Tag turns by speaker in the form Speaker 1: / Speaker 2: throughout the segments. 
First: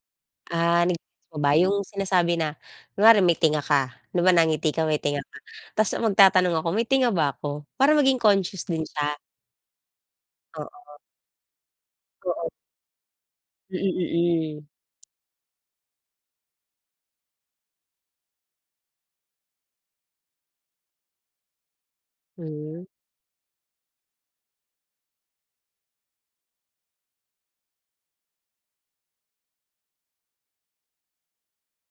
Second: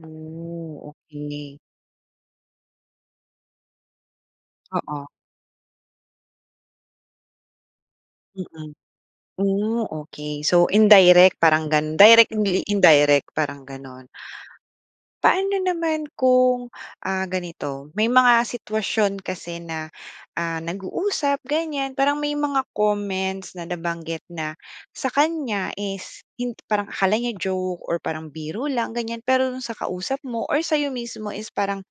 Speaker 1: Ooh,
Speaker 2: Ah, na-gets mo ba
Speaker 1: okey.
Speaker 2: yung sinasabi na, kunwari may tinga ka, 'di ba nangiti ka, may
Speaker 1: Oo.
Speaker 2: tinga ka? tapos magtatanong ako, "May tinga ba ako?" Para maging conscious
Speaker 1: Mm.
Speaker 2: din siya.
Speaker 1: Hmm, okey. So,
Speaker 2: Oo.
Speaker 1: indirect parang gano’n, direct
Speaker 2: Oo
Speaker 1: hindi indirect parang
Speaker 2: Mm,
Speaker 1: gano’n.
Speaker 2: mm.
Speaker 1: Paano naman kung, ah, ganito, may mga sitwasyon kasi na, ah, nag-uusap ganyan, parang may mga
Speaker 2: Hmm.
Speaker 1: comments na nabanggit na sa kanya is hin parang akala niya joke or parang biro lang ganyan, pero do'n sa kausap mo or sa’yo mismo is parang,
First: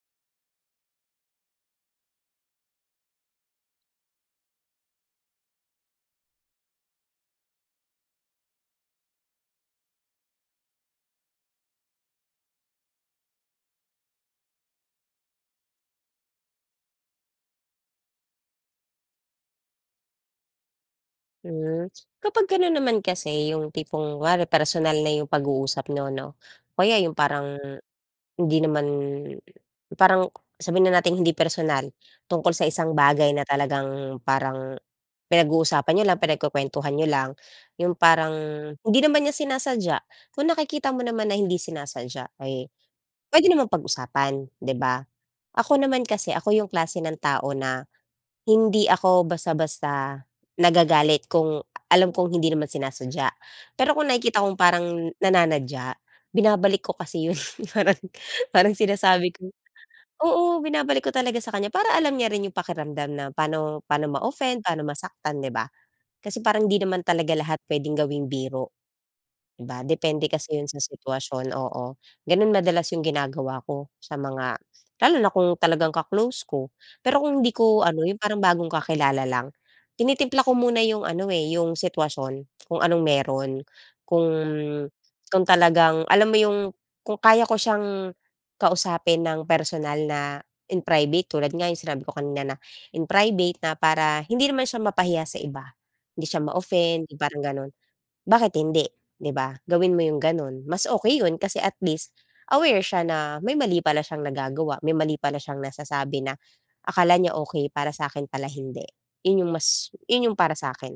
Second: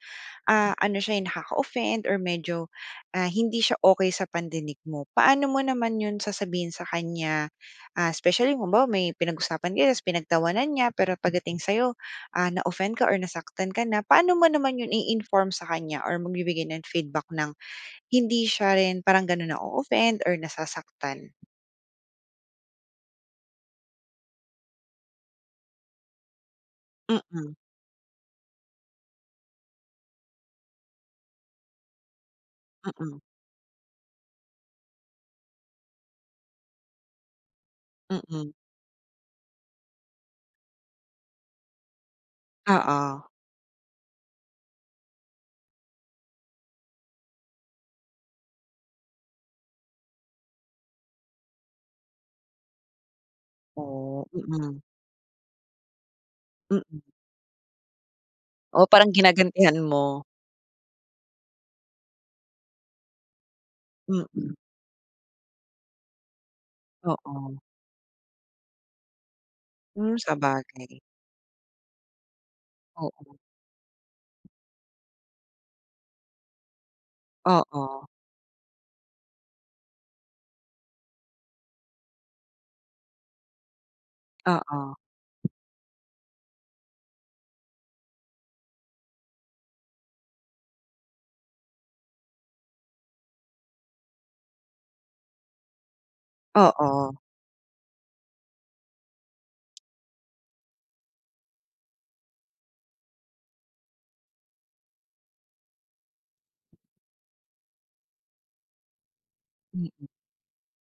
Speaker 1: ah, ano siya, eh, nakaka-offend or medyo, ah, hindi siya okey sa pandinig mo. Paano mo naman 'yon sasabihin sa kanya, ah, especially, kung halimbawa may pinag-usapan kayo tapos pinagtawanan niya pero pagdating sa’yo, ah, na-offend ka or nasaktan ka na, paano mo naman 'yon i-inform sa kanya or magbibigay ng feedback nang hindi siya rin parang gano’n na-o-offend or nasasaktan?
Speaker 2: Hmm, kapag gano’n naman kasi yung tipong kunwari personal na yung pag-uusap niyo ‘no, o kaya yung
Speaker 1: Mm.
Speaker 2: parang, hindi naman parang, sabihin na nating hindi personal. Tungkol sa isang
Speaker 1: Mm.
Speaker 2: bagay na talagang parang pinag-uusapan niyo lang, pinagkukwentuhan niyo lang, yung parang
Speaker 1: Mm.
Speaker 2: hindi naman niya sinasadya. Kung nakikita mo naman na hindi sinasadya ay,
Speaker 1: Oo.
Speaker 2: pwede namang pag-usapan, di ba. Ako naman kasi, ako yung klase ng tao na, hindi ako basta-basta nagagalit kung alam kong hindi naman sinasadya. Pero kung
Speaker 1: Ooh,
Speaker 2: nakikita kong
Speaker 1: mm.
Speaker 2: parang nananadya, binabalik ko
Speaker 1: Mm.
Speaker 2: kasi yun parang, parang
Speaker 1: Oo, parang
Speaker 2: sinasabi ko
Speaker 1: ginagantihan mo.
Speaker 2: oo binabalik ko talaga sa kanya para alam niya rin yung pakiramdam na pa'no pa'no
Speaker 1: Mm.
Speaker 2: ma-offend, pa'no masaktan, di ba? Kasi parang 'di naman talaga lahat
Speaker 1: Oo.
Speaker 2: pwedeng gawing biro, di ba?
Speaker 1: Hmm,
Speaker 2: Depende kasi 'yon sa
Speaker 1: sabagay.
Speaker 2: sitwasyon. Oo, gano'n madalas yung
Speaker 1: Oo.
Speaker 2: ginagawa ko sa mga lalo na kung talagang ka-close ko. Pero kung hindi ko ano,
Speaker 1: Oo.
Speaker 2: yung parang bagong kakilala lang, tinitimpla ko muna yung ano eh, yung sitwasyon, kung anong meron. Kung
Speaker 1: Oo.
Speaker 2: kung talagang alam mo yung, kung kaya ko siyang kausapin nang personal na in private, tulad nga yung sinabi ko kanina na, "In private na para hindi naman siya mapahiya sa iba." Hindi siya ma-offend
Speaker 1: Oo.
Speaker 2: 'yong parang ganon. Bakit hindi, di ba? Gawin mo yung gano’n. Mas okey 'yon kasi at least aware siya na may mali pala siyang nagagawa, may mali pala siyang nasasabi na akala niya okey, para sa'kin pala, hindi. ‘Yon yung mas
Speaker 1: Mm.
Speaker 2: 'yon yung para sa'kin.